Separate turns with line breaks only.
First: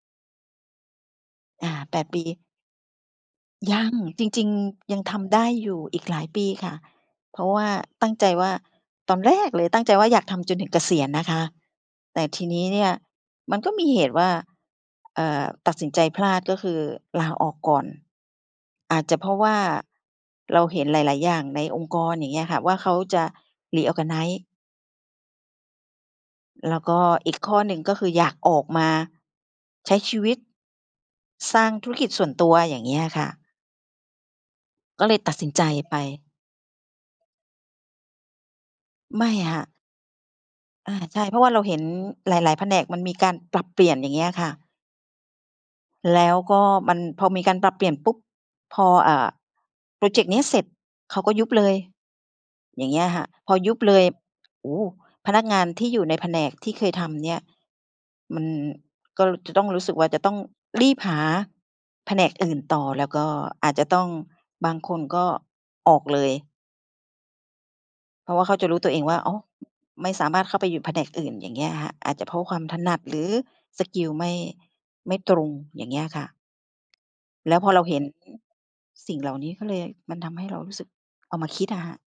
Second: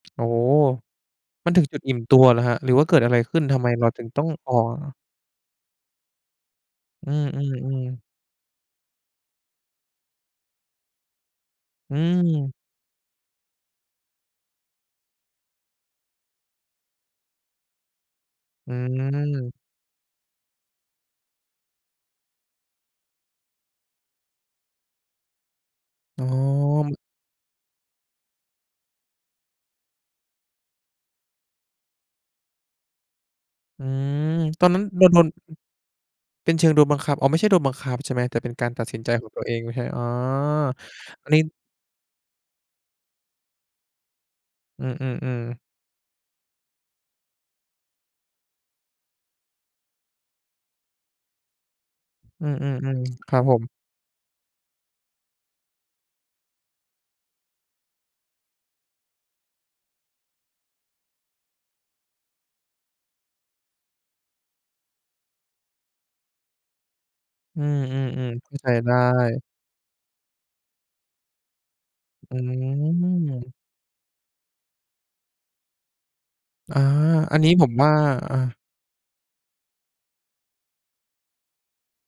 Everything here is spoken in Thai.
โอ้ มันถึ
อ
ง
า
จุดอิ
แ
่
ป
ม
ด
ตั
ป
วเหรอ
ี
ครับ หรือว่าเกิดอะไรขึ้น ทำไม
ย
เร
ั
า
ง
ถึงต้
จ
อง
ริง
ออ
ๆ ย
ก?
ังทำได้อยู่อีกหลายปีค่ะ
อื
เพราะว่า
อ ๆ ๆ
ตั้งใจว่า ตอนแรกเลยตั้งใจว่าอยากทำจนถึงเกษียณนะคะ
อื
แต่ที
ม
นี้เนี่ยมันก็มีเหตุว่า เอ่อ ตัดสินใจพลาด ก็คือลาออกก่อน
อื
อาจจะ เพราะว
อ
่าเราเห็นหลาย ๆ อย่างในองค์กรอย่างเงี้ยค่ะ ว่าเขาจะ Reorganize
อ๋อ
แล้ว
ม
ก็อีกข้อหนึ่ง ก็คืออยากออกมาใช้ชีวิต สร้างธุรกิจส่วนตัว อย่างเงี้ยอะค่ะ
อืม ตอนนั้นโ
ก
ด
็เ
น
ล
โด
ย
น
ตัดสินใจไป
เป็นเชิงโดนบังคับ อ๋อ ไม่ใช่โดนบังคับใช่ไหม แต่เป็นการตัดสินใจ
ไ
ข
ม
อ
่
งตัวเอ
ค่
งไหม
ะ
ครับ? อ๋อ
อา ใช่
อัน
เพ
น
ร
ี
า
้
ะว่าเราเห็นหลาย ๆ แผนกมันมีการปรับเปลี่ยน อย่างเงี้ยอะค่ะ
อือ ๆ ๆ
แล้วก็มัน พอมีการปรับเปลี่ยนปุ๊บ พอ อ่า พรอเจกต์นี้เสร็จเขาก็ยุบเลย
อืม
อย่างเงี้ย
ๆ
ค่ะ
ๆ ครับ
พ
ผ
อ
ม
ยุบเลย โอ้ พนักงานที่อยู่ในแผนกที่เคยทำเนี่ย มันก็จะต้องรู้สึกว่า จะต้องรีบหาแผนกอื่นต่อ แล้วก็อาจจะต้อง บางคนก็ออกเลย
อื
เพ
อ
รา
ๆ
ะว
ๆ
่
เ
า
ข
เข
้
า
า ใ
จ
จ
ะรู้ต
ได
ัว
้
เองว่า อ๋อ ไม่สามารถเข้าไปอยู่แผนกอื่น อย่างเงี้ยค่ะ อาจจะเ
อ
พ
ื
ราะความถนัด หรือ
อ
สกิลไม่ ไม่ตรง อย่างเงี้ยค่ะ
อา อันนี
แ
้
ล้ว
ผ
พอ
ม
เรา
ว่า
เห็น อ
อา
สิ่งเหล่านี้ ก็เลยมันทำให้เรารู้สึกเอามาคิดอะค่ะ